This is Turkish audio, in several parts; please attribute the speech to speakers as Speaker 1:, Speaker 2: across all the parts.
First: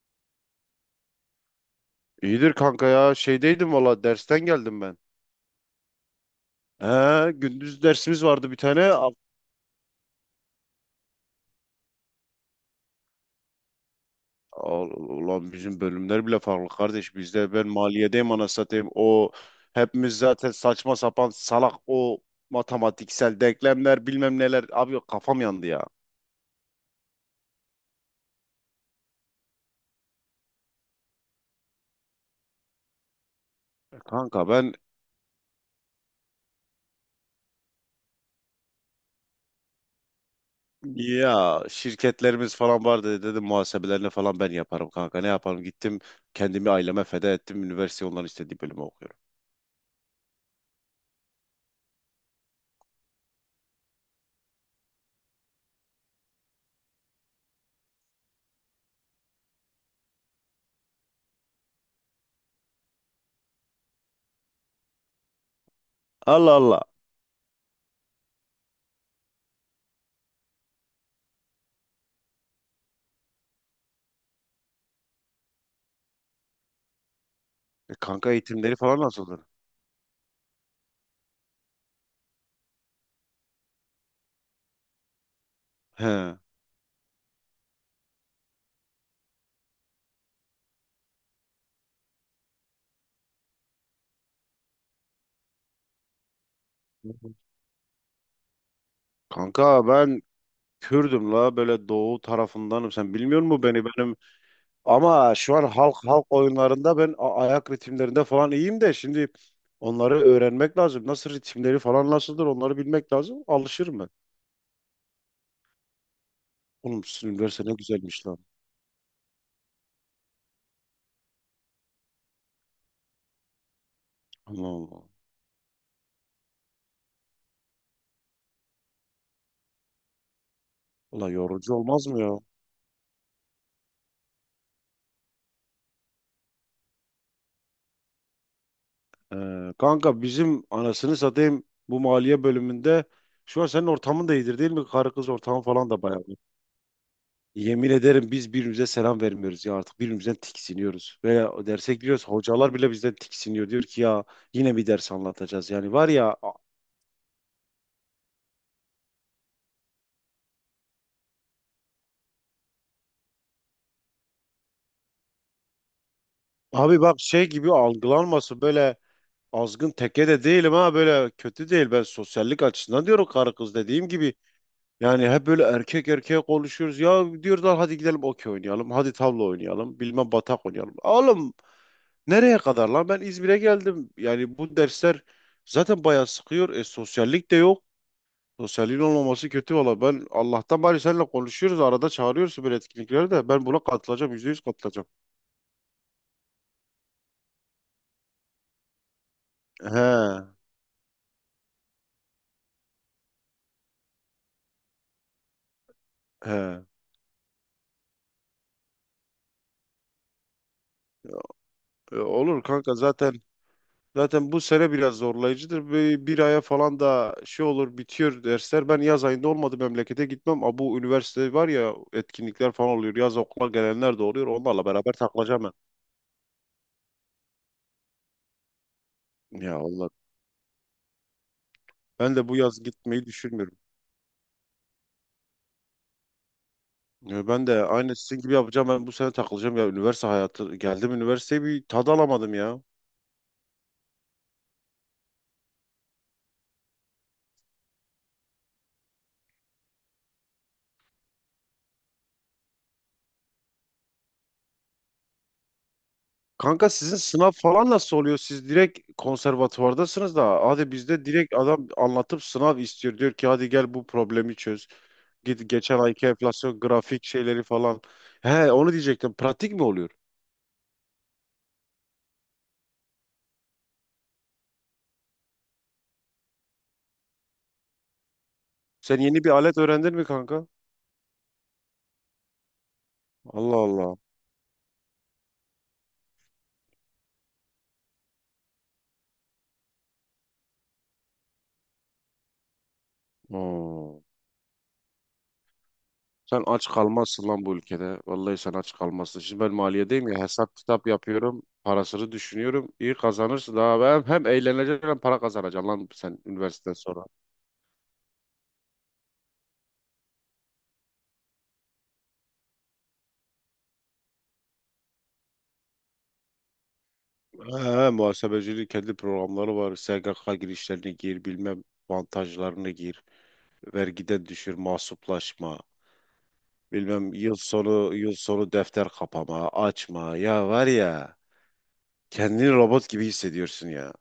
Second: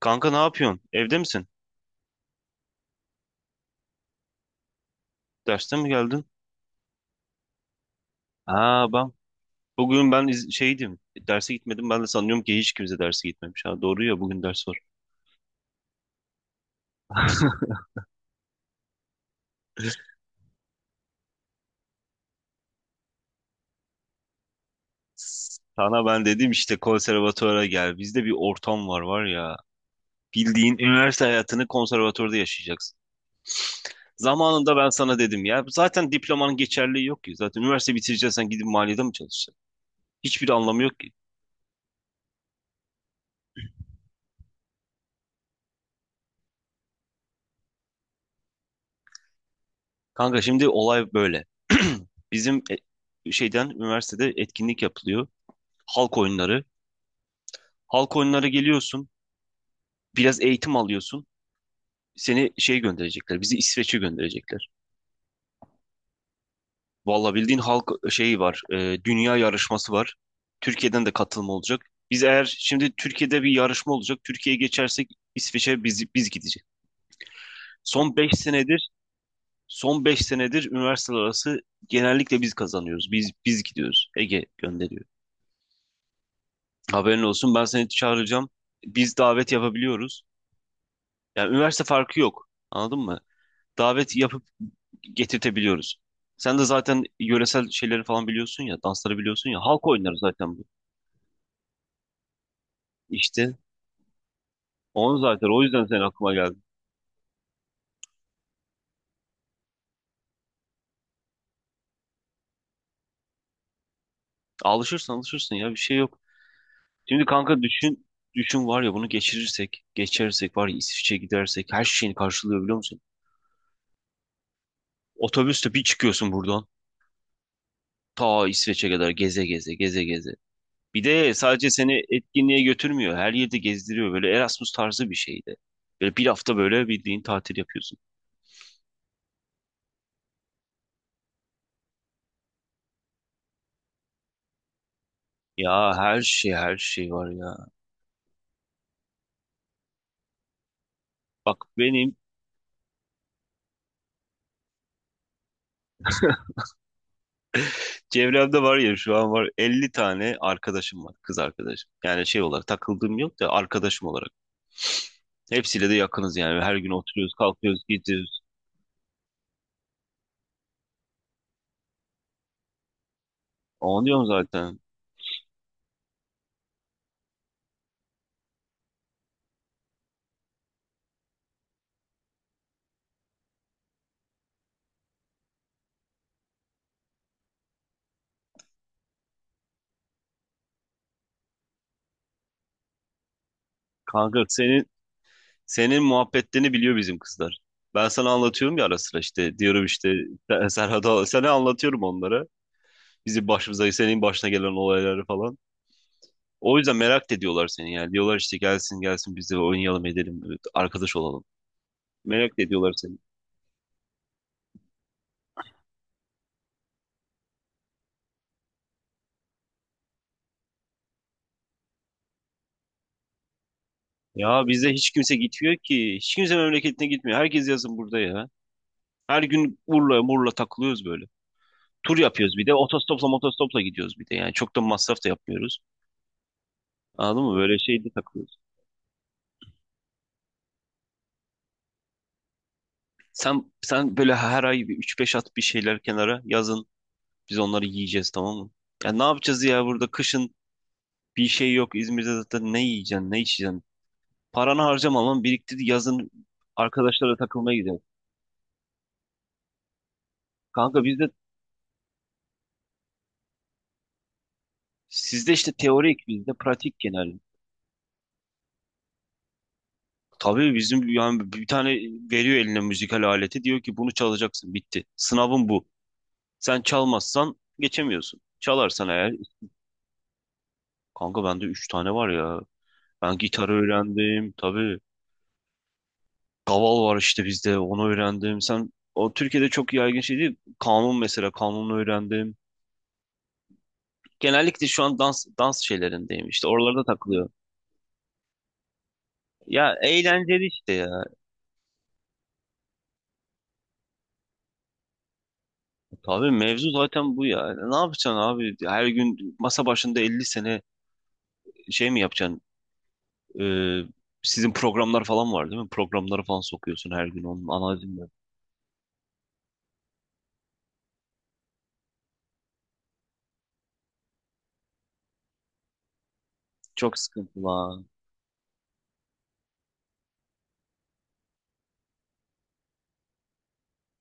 Speaker 1: Kanka ne yapıyorsun? Evde misin?
Speaker 2: İyidir kanka ya. Şeydeydim valla dersten geldim ben.
Speaker 1: Derste mi geldin?
Speaker 2: He, gündüz dersimiz vardı bir tane.
Speaker 1: Aa ben bugün şeydim. Derse gitmedim. Ben de sanıyorum ki hiç kimse derse gitmemiş. Ha doğru ya bugün ders var.
Speaker 2: Ulan bizim bölümler bile farklı kardeş. Bizde ben maliyedeyim ana satayım. O hepimiz zaten saçma sapan salak o matematiksel denklemler bilmem neler. Abi yok, kafam yandı ya.
Speaker 1: Sana ben dedim işte konservatuvara gel. Bizde bir ortam var var ya. Bildiğin üniversite hayatını konservatuvarda yaşayacaksın.
Speaker 2: E kanka ben
Speaker 1: Zamanında ben sana dedim ya. Zaten diplomanın geçerliği yok ki. Zaten üniversite bitireceksen gidip maliyede mi çalışacaksın? Hiçbir anlamı yok ki.
Speaker 2: ya şirketlerimiz falan vardı dedim muhasebelerini falan ben yaparım kanka. Ne yaparım gittim kendimi aileme feda ettim. Üniversite onların istediği bölümü okuyorum.
Speaker 1: Kanka şimdi olay böyle. Bizim şeyden üniversitede etkinlik yapılıyor. Halk oyunları. Halk oyunları geliyorsun, biraz eğitim alıyorsun. Seni şey gönderecekler, bizi İsveç'e gönderecekler.
Speaker 2: Allah Allah.
Speaker 1: Valla bildiğin halk şeyi var, dünya yarışması var. Türkiye'den de katılım olacak. Biz eğer şimdi Türkiye'de bir yarışma olacak, Türkiye'ye geçersek İsveç'e biz gidecek.
Speaker 2: E,
Speaker 1: Son
Speaker 2: kanka
Speaker 1: 5
Speaker 2: eğitimleri
Speaker 1: senedir,
Speaker 2: falan nasıldı?
Speaker 1: son 5 senedir üniversiteler arası genellikle biz kazanıyoruz. Biz gidiyoruz. Ege gönderiyor.
Speaker 2: He.
Speaker 1: Haberin olsun ben seni çağıracağım. Biz davet yapabiliyoruz. Yani üniversite farkı yok. Anladın mı? Davet yapıp getirtebiliyoruz. Sen de zaten yöresel şeyleri falan biliyorsun ya, dansları biliyorsun ya.
Speaker 2: Kanka
Speaker 1: Halk oyunları
Speaker 2: ben
Speaker 1: zaten bu.
Speaker 2: Kürdüm la böyle doğu tarafındanım. Sen bilmiyor
Speaker 1: İşte
Speaker 2: musun beni benim?
Speaker 1: onu
Speaker 2: Ama şu
Speaker 1: zaten o
Speaker 2: an
Speaker 1: yüzden
Speaker 2: halk
Speaker 1: senin
Speaker 2: halk
Speaker 1: aklıma geldi.
Speaker 2: oyunlarında ben ayak ritimlerinde falan iyiyim de şimdi onları öğrenmek lazım. Nasıl ritimleri falan nasıldır onları bilmek lazım. Alışırım ben.
Speaker 1: Alışırsan alışırsın ya bir şey yok.
Speaker 2: Oğlum
Speaker 1: Şimdi
Speaker 2: sizin
Speaker 1: kanka
Speaker 2: üniversite ne
Speaker 1: düşün
Speaker 2: güzelmiş lan.
Speaker 1: düşün var ya bunu geçirirsek, geçersek var ya İsviçre'ye gidersek her şeyini karşılıyor biliyor musun?
Speaker 2: Allah Allah.
Speaker 1: Otobüste bir çıkıyorsun buradan ta İsveç'e kadar geze geze geze geze. Bir
Speaker 2: Ulan
Speaker 1: de sadece
Speaker 2: yorucu
Speaker 1: seni
Speaker 2: olmaz mı ya?
Speaker 1: etkinliğe götürmüyor. Her yerde gezdiriyor böyle Erasmus tarzı bir şeydi. Böyle bir hafta böyle bildiğin tatil yapıyorsun.
Speaker 2: Kanka bizim anasını satayım bu maliye bölümünde şu an senin ortamın da iyidir değil mi? Karı kız ortamı falan
Speaker 1: Ya
Speaker 2: da
Speaker 1: her
Speaker 2: bayağı.
Speaker 1: şey her şey var ya.
Speaker 2: Yemin ederim biz birbirimize selam vermiyoruz ya artık birbirimizden tiksiniyoruz. Ve
Speaker 1: Bak
Speaker 2: o derse
Speaker 1: benim
Speaker 2: giriyoruz hocalar bile bizden tiksiniyor. Diyor ki ya yine bir ders anlatacağız. Yani var ya
Speaker 1: çevremde var ya şu an var 50 tane arkadaşım var kız arkadaşım. Yani şey olarak takıldığım yok da arkadaşım olarak. Hepsiyle de yakınız yani. Her gün
Speaker 2: abi bak
Speaker 1: oturuyoruz,
Speaker 2: şey gibi
Speaker 1: kalkıyoruz, gidiyoruz.
Speaker 2: algılanması böyle azgın teke de değilim ha böyle kötü değil. Ben sosyallik açısından diyorum karı kız dediğim
Speaker 1: Anlıyorum
Speaker 2: gibi.
Speaker 1: zaten.
Speaker 2: Yani hep böyle erkek erkeğe konuşuyoruz. Ya diyorlar hadi gidelim okey oynayalım. Hadi tavla oynayalım. Bilmem batak oynayalım. Oğlum nereye kadar lan ben İzmir'e geldim. Yani bu dersler zaten bayağı sıkıyor. E sosyallik de yok. Sosyalliğin olmaması kötü valla. Ben Allah'tan bari seninle konuşuyoruz. Arada çağırıyorsun böyle etkinliklere de. Ben buna katılacağım.
Speaker 1: Kanka
Speaker 2: Yüzde yüz
Speaker 1: senin
Speaker 2: katılacağım.
Speaker 1: senin muhabbetlerini biliyor bizim kızlar. Ben sana anlatıyorum ya ara sıra işte diyorum işte
Speaker 2: He.
Speaker 1: Serhat'a sana anlatıyorum onlara. Bizim başımıza senin başına gelen olayları falan. O
Speaker 2: He.
Speaker 1: yüzden merak da ediyorlar seni yani. Diyorlar işte gelsin gelsin biz de oynayalım edelim evet, arkadaş olalım.
Speaker 2: E,
Speaker 1: Merak da
Speaker 2: olur
Speaker 1: ediyorlar
Speaker 2: kanka
Speaker 1: seni.
Speaker 2: zaten. Zaten bu sene biraz zorlayıcıdır. Bir aya falan da şey olur bitiyor dersler. Ben yaz ayında olmadı memlekete gitmem. Ama bu üniversite var ya etkinlikler falan oluyor. Yaz okula gelenler de oluyor.
Speaker 1: Ya
Speaker 2: Onlarla
Speaker 1: bizde hiç
Speaker 2: beraber
Speaker 1: kimse
Speaker 2: takılacağım ben.
Speaker 1: gitmiyor ki. Hiç kimse memleketine gitmiyor. Herkes yazın burada ya. Her
Speaker 2: Ya
Speaker 1: gün
Speaker 2: Allah.
Speaker 1: Urla Murla takılıyoruz böyle. Tur
Speaker 2: Ben de
Speaker 1: yapıyoruz
Speaker 2: bu
Speaker 1: bir de.
Speaker 2: yaz gitmeyi
Speaker 1: Otostopla
Speaker 2: düşünmüyorum.
Speaker 1: motostopla gidiyoruz bir de. Yani çok da masraf da yapmıyoruz. Anladın
Speaker 2: Ya
Speaker 1: mı?
Speaker 2: ben
Speaker 1: Böyle
Speaker 2: de
Speaker 1: şeyde
Speaker 2: aynı sizin gibi
Speaker 1: takılıyoruz.
Speaker 2: yapacağım. Ben bu sene takılacağım ya üniversite hayatı. Geldim üniversiteye bir tad alamadım ya.
Speaker 1: Sen böyle her ay bir 3-5 at bir şeyler kenara yazın. Biz onları yiyeceğiz tamam mı? Ya ne yapacağız ya burada kışın bir şey yok. İzmir'de zaten ne yiyeceksin, ne içeceksin? Paranı harcamamam biriktir yazın
Speaker 2: Kanka sizin
Speaker 1: arkadaşlara
Speaker 2: sınav
Speaker 1: takılmaya
Speaker 2: falan
Speaker 1: gidelim.
Speaker 2: nasıl oluyor? Siz direkt konservatuvardasınız da hadi
Speaker 1: Kanka
Speaker 2: bizde
Speaker 1: bizde
Speaker 2: direkt adam anlatıp sınav istiyor. Diyor ki hadi gel bu problemi çöz.
Speaker 1: sizde
Speaker 2: Git
Speaker 1: işte
Speaker 2: geçen
Speaker 1: teorik
Speaker 2: ayki
Speaker 1: bizde
Speaker 2: enflasyon
Speaker 1: pratik
Speaker 2: grafik
Speaker 1: genel.
Speaker 2: şeyleri falan. He onu diyecektim. Pratik mi oluyor?
Speaker 1: Tabii bizim yani bir tane veriyor eline müzikal aleti diyor ki bunu çalacaksın bitti. Sınavın bu. Sen çalmazsan geçemiyorsun. Çalarsan
Speaker 2: Sen
Speaker 1: eğer
Speaker 2: yeni bir alet öğrendin mi kanka?
Speaker 1: kanka bende üç tane var ya. Ben gitar
Speaker 2: Allah Allah.
Speaker 1: öğrendim tabii. Kaval var işte bizde onu öğrendim. Sen o Türkiye'de çok yaygın şey değil. Kanun mesela kanunu öğrendim.
Speaker 2: Oo.
Speaker 1: Genellikle şu an dans şeylerindeyim.
Speaker 2: Sen
Speaker 1: İşte
Speaker 2: aç
Speaker 1: oralarda
Speaker 2: kalmazsın
Speaker 1: takılıyorum.
Speaker 2: lan bu ülkede. Vallahi sen aç kalmazsın. Şimdi ben
Speaker 1: Ya
Speaker 2: maliyedeyim ya
Speaker 1: eğlenceli
Speaker 2: hesap
Speaker 1: işte
Speaker 2: kitap
Speaker 1: ya.
Speaker 2: yapıyorum. Parasını düşünüyorum. İyi kazanırsın. Daha ben hem eğleneceksin hem para kazanacaksın lan sen
Speaker 1: Tabii mevzu
Speaker 2: üniversiteden sonra.
Speaker 1: zaten bu ya. Ne yapacaksın abi? Her gün masa başında 50 sene şey mi yapacaksın? Ee, sizin programlar falan var değil mi? Programları falan sokuyorsun her gün onun
Speaker 2: He,
Speaker 1: analizini.
Speaker 2: muhasebecinin kendi programları var. SGK girişlerini gir, bilmem avantajlarını gir, vergiden düşür, mahsuplaşma,
Speaker 1: Çok
Speaker 2: bilmem yıl
Speaker 1: sıkıntı lan.
Speaker 2: sonu yıl sonu defter kapama, açma. Ya var ya, kendini robot gibi hissediyorsun ya.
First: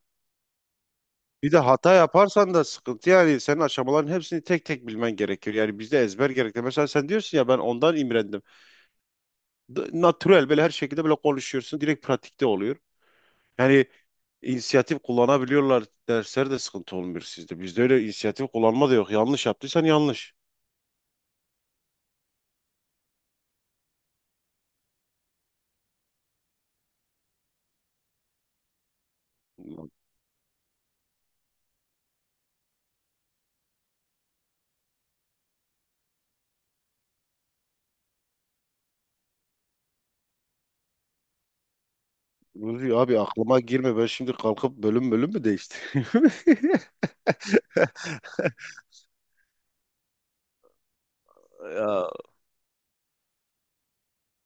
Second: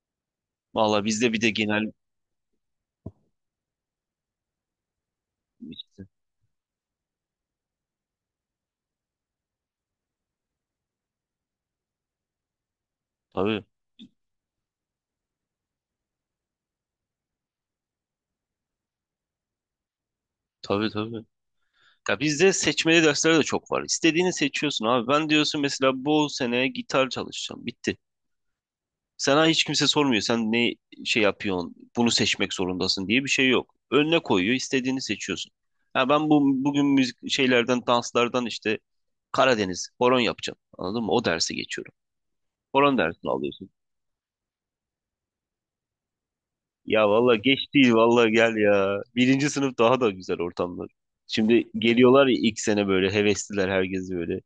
Speaker 1: Valla bizde bir de
Speaker 2: Bir de
Speaker 1: genel...
Speaker 2: hata yaparsan da sıkıntı yani senin aşamaların hepsini tek tek bilmen gerekiyor. Yani bizde ezber gerekli. Mesela sen diyorsun ya ben ondan imrendim. Natürel böyle her şekilde böyle konuşuyorsun. Direkt pratikte oluyor.
Speaker 1: Tabii
Speaker 2: Yani inisiyatif kullanabiliyorlar. Dersler de sıkıntı olmuyor sizde. Bizde öyle inisiyatif kullanma da yok. Yanlış yaptıysan yanlış.
Speaker 1: tabii tabii. Ya bizde seçmeli dersler de çok var. İstediğini seçiyorsun abi. Ben diyorsun mesela bu sene gitar çalışacağım. Bitti. Sana hiç kimse sormuyor. Sen ne şey yapıyorsun? Bunu seçmek zorundasın diye bir şey yok. Önüne koyuyor, istediğini seçiyorsun. Ha ben bu bugün müzik şeylerden, danslardan işte Karadeniz, horon yapacağım. Anladın mı? O dersi geçiyorum.
Speaker 2: Ruzi
Speaker 1: Horon
Speaker 2: abi
Speaker 1: dersini
Speaker 2: aklıma
Speaker 1: alıyorsun.
Speaker 2: girme. Ben şimdi kalkıp bölüm bölüm mü değiştireyim?
Speaker 1: Ya valla geç değil valla gel ya. Birinci sınıf daha da güzel ortamlar. Şimdi
Speaker 2: Ya,
Speaker 1: geliyorlar ya ilk sene böyle hevesliler herkes böyle.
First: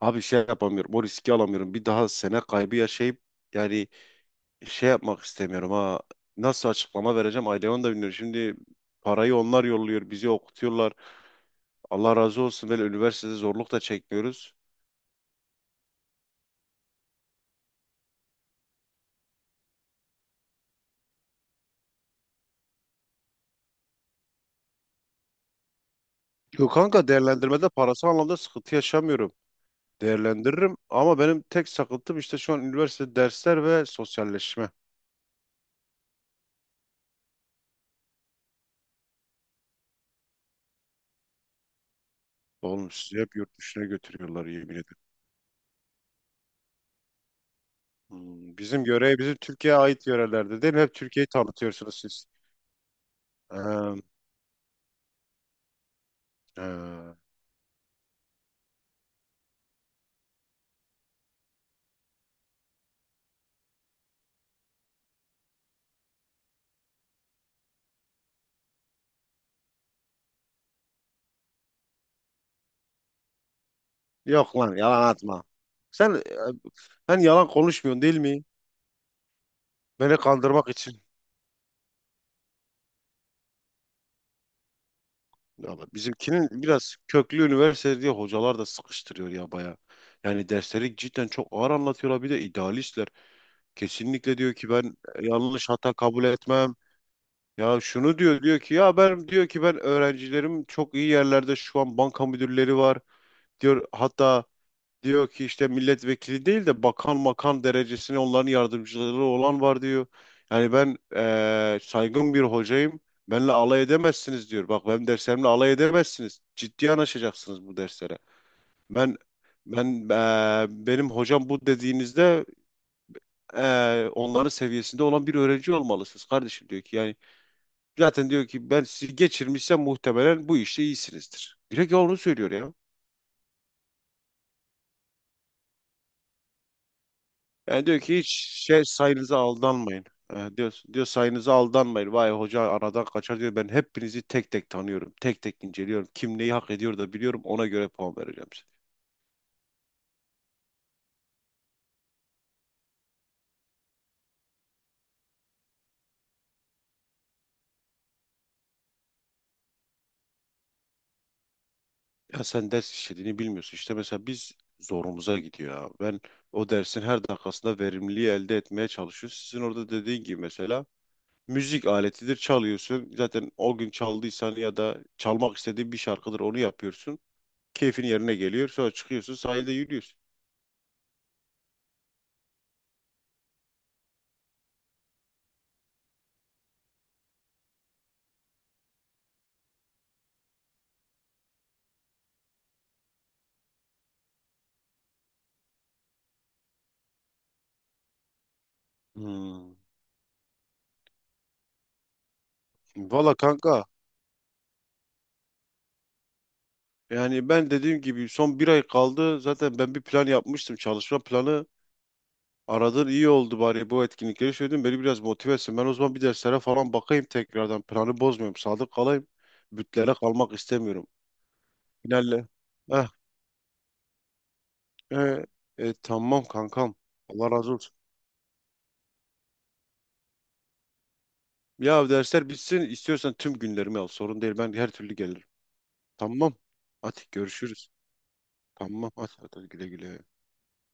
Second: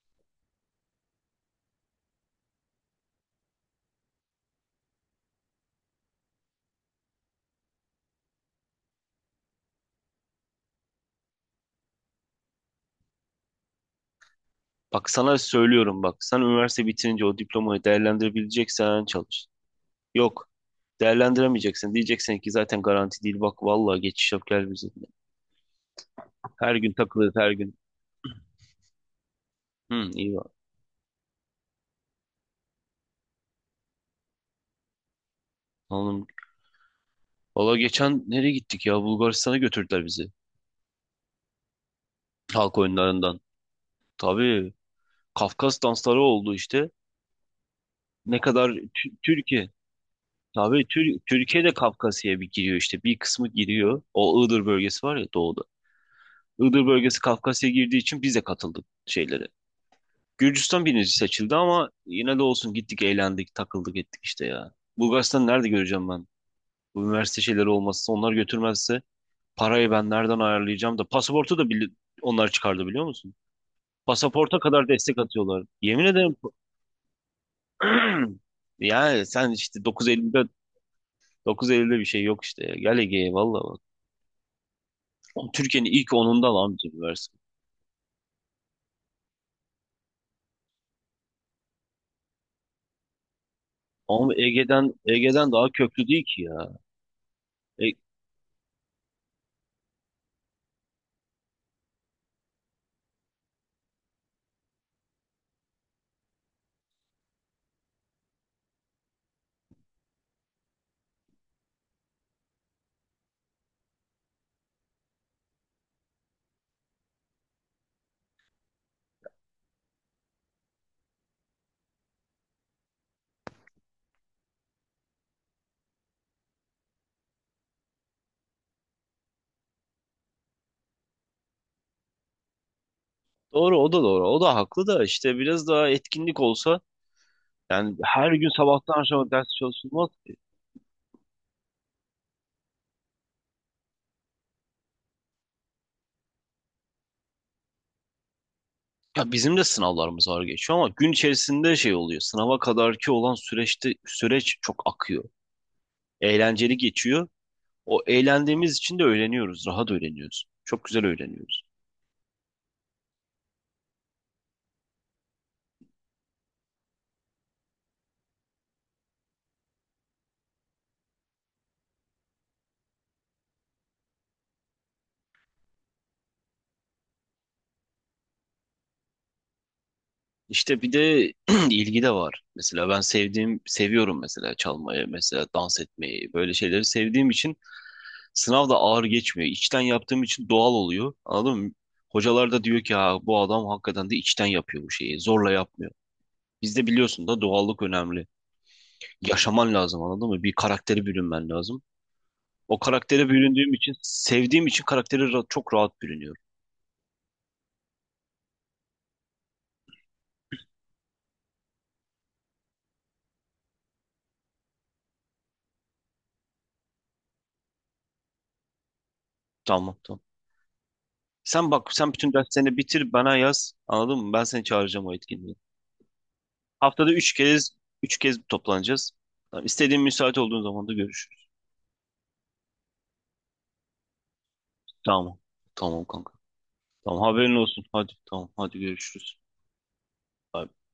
Speaker 2: abi şey yapamıyorum. O riski alamıyorum. Bir daha sene kaybı yaşayıp yani şey yapmak istemiyorum ha. Nasıl açıklama vereceğim aileme onu da bilmiyorum. Şimdi parayı onlar yolluyor. Bizi okutuyorlar. Allah razı olsun. Böyle üniversitede zorluk da çekmiyoruz.
Speaker 1: Bak sana söylüyorum bak. Sen üniversite bitirince o diplomayı değerlendirebileceksen çalış. Yok değerlendiremeyeceksin. Diyeceksin ki zaten garanti değil. Bak valla geçiş yap gel bize.
Speaker 2: Yok
Speaker 1: Her gün
Speaker 2: kanka
Speaker 1: takılırız her
Speaker 2: değerlendirmede
Speaker 1: gün.
Speaker 2: parası anlamda sıkıntı yaşamıyorum.
Speaker 1: Hı, iyi var.
Speaker 2: Değerlendiririm. Ama benim tek sakıntım işte şu an üniversite dersler ve sosyalleşme.
Speaker 1: Anladım. Valla geçen nereye gittik ya? Bulgaristan'a götürdüler bizi. Halk
Speaker 2: Oğlum sizi hep
Speaker 1: oyunlarından.
Speaker 2: yurt dışına götürüyorlar
Speaker 1: Tabii
Speaker 2: yemin ederim.
Speaker 1: Kafkas dansları oldu işte. Ne
Speaker 2: Hmm,
Speaker 1: kadar
Speaker 2: bizim
Speaker 1: Tü-
Speaker 2: görev bizim
Speaker 1: Türkiye.
Speaker 2: Türkiye'ye ait yörelerde değil mi?
Speaker 1: Tabii
Speaker 2: Hep
Speaker 1: Tür
Speaker 2: Türkiye'yi
Speaker 1: Türkiye de
Speaker 2: tanıtıyorsunuz siz.
Speaker 1: Kafkasya'ya bir giriyor işte. Bir kısmı
Speaker 2: Ee,
Speaker 1: giriyor. O Iğdır bölgesi var ya doğuda. Iğdır
Speaker 2: ee,
Speaker 1: bölgesi Kafkasya'ya girdiği için biz de katıldık şeylere. Gürcistan birinci seçildi ama yine de olsun gittik eğlendik takıldık ettik işte ya. Bulgaristan'ı nerede göreceğim ben? Bu üniversite şeyleri olmazsa onlar götürmezse parayı ben nereden ayarlayacağım da pasaportu da onlar çıkardı biliyor musun?
Speaker 2: Yok
Speaker 1: Pasaporta
Speaker 2: lan
Speaker 1: kadar
Speaker 2: yalan
Speaker 1: destek
Speaker 2: atma.
Speaker 1: atıyorlar. Yemin
Speaker 2: Sen
Speaker 1: ederim.
Speaker 2: ben yalan konuşmuyorsun değil mi?
Speaker 1: Yani sen işte dokuz
Speaker 2: Beni
Speaker 1: Eylül'de
Speaker 2: kandırmak için.
Speaker 1: dokuz 9.50'de bir şey yok işte. Ya. Gel Ege'ye valla bak.
Speaker 2: Ya
Speaker 1: Türkiye'nin
Speaker 2: bak,
Speaker 1: ilk
Speaker 2: bizimkinin
Speaker 1: onunda lan amca
Speaker 2: biraz
Speaker 1: bir versin.
Speaker 2: köklü üniversite diye hocalar da sıkıştırıyor ya baya. Yani dersleri cidden çok ağır anlatıyorlar. Bir de idealistler.
Speaker 1: Ama
Speaker 2: Kesinlikle diyor ki
Speaker 1: Ege'den
Speaker 2: ben
Speaker 1: Ege'den
Speaker 2: yanlış
Speaker 1: daha
Speaker 2: hata
Speaker 1: köklü değil
Speaker 2: kabul
Speaker 1: ki ya.
Speaker 2: etmem. Ya
Speaker 1: E,
Speaker 2: şunu diyor diyor ki ya ben diyor ki ben öğrencilerim çok iyi yerlerde şu an banka müdürleri var. Diyor hatta diyor ki işte milletvekili değil de bakan makan derecesine onların yardımcıları olan var diyor. Yani ben saygın bir hocayım. Benle alay edemezsiniz diyor. Bak benim derslerimle alay edemezsiniz. Ciddi yanaşacaksınız bu derslere. Ben ben benim hocam bu dediğinizde onların seviyesinde olan bir öğrenci olmalısınız kardeşim diyor ki yani zaten diyor ki ben sizi geçirmişsem muhtemelen bu işte iyisinizdir. Direkt onu söylüyor ya.
Speaker 1: doğru o da doğru. O da haklı da işte biraz daha etkinlik olsa
Speaker 2: Yani
Speaker 1: yani
Speaker 2: diyor ki hiç
Speaker 1: her gün
Speaker 2: şey
Speaker 1: sabahtan akşama
Speaker 2: sayınıza
Speaker 1: ders
Speaker 2: aldanmayın.
Speaker 1: çalışılmaz.
Speaker 2: Diyor, diyor sayınıza aldanmayın. Vay hoca aradan kaçar diyor. Ben hepinizi tek tek tanıyorum. Tek tek inceliyorum. Kim neyi hak ediyor da biliyorum. Ona göre puan vereceğim.
Speaker 1: Ya bizim de sınavlarımız ağır geçiyor ama gün içerisinde şey oluyor. Sınava kadarki olan süreçte süreç çok akıyor. Eğlenceli geçiyor. O eğlendiğimiz için de öğreniyoruz. Rahat öğreniyoruz. Çok güzel öğreniyoruz.
Speaker 2: Ya sen ders işlediğini bilmiyorsun. İşte mesela biz zorumuza gidiyor ya. Ben o dersin her dakikasında verimliliği elde etmeye çalışıyorum. Sizin orada dediğin gibi mesela müzik aletidir çalıyorsun. Zaten o gün çaldıysan ya da çalmak istediğin bir şarkıdır onu yapıyorsun. Keyfin yerine geliyor. Sonra çıkıyorsun sahilde yürüyorsun.
Speaker 1: İşte bir de ilgi de var. Mesela ben sevdiğim, seviyorum mesela çalmayı, mesela dans etmeyi, böyle şeyleri sevdiğim için sınav da ağır geçmiyor. İçten yaptığım için doğal oluyor. Anladın mı? Hocalar da diyor ki ha, bu adam hakikaten de içten yapıyor bu şeyi. Zorla yapmıyor. Bizde biliyorsun da doğallık önemli. Yaşaman
Speaker 2: Hmm.
Speaker 1: lazım anladın mı? Bir karaktere bürünmen lazım. O karaktere
Speaker 2: Valla
Speaker 1: büründüğüm
Speaker 2: kanka
Speaker 1: için, sevdiğim için karakteri çok rahat bürünüyorum.
Speaker 2: yani ben dediğim gibi son bir ay kaldı. Zaten ben bir plan yapmıştım. Çalışma planı aradın iyi oldu bari bu etkinlikleri söyledin. Beni biraz motive etsin. Ben o zaman bir derslere falan bakayım tekrardan. Planı bozmuyorum. Sadık kalayım.
Speaker 1: Tamam
Speaker 2: Bütlere
Speaker 1: tamam.
Speaker 2: kalmak istemiyorum.
Speaker 1: Sen bak sen bütün
Speaker 2: Finalle.
Speaker 1: derslerini
Speaker 2: Eh,
Speaker 1: bitir bana yaz. Anladın mı? Ben seni çağıracağım o
Speaker 2: eh,
Speaker 1: etkinliğe.
Speaker 2: tamam kankam.
Speaker 1: Haftada üç
Speaker 2: Allah
Speaker 1: kez
Speaker 2: razı olsun.
Speaker 1: üç kez toplanacağız. Tamam, istediğin müsait olduğun zaman da görüşürüz.
Speaker 2: Ya dersler bitsin. İstiyorsan tüm günlerimi al. Sorun değil. Ben her türlü
Speaker 1: Tamam.
Speaker 2: gelirim.
Speaker 1: Tamam kanka.
Speaker 2: Tamam.
Speaker 1: Tamam
Speaker 2: Hadi
Speaker 1: haberin olsun.
Speaker 2: görüşürüz.
Speaker 1: Hadi tamam hadi
Speaker 2: Tamam. Hadi,
Speaker 1: görüşürüz.
Speaker 2: hadi güle güle.
Speaker 1: Bay bay.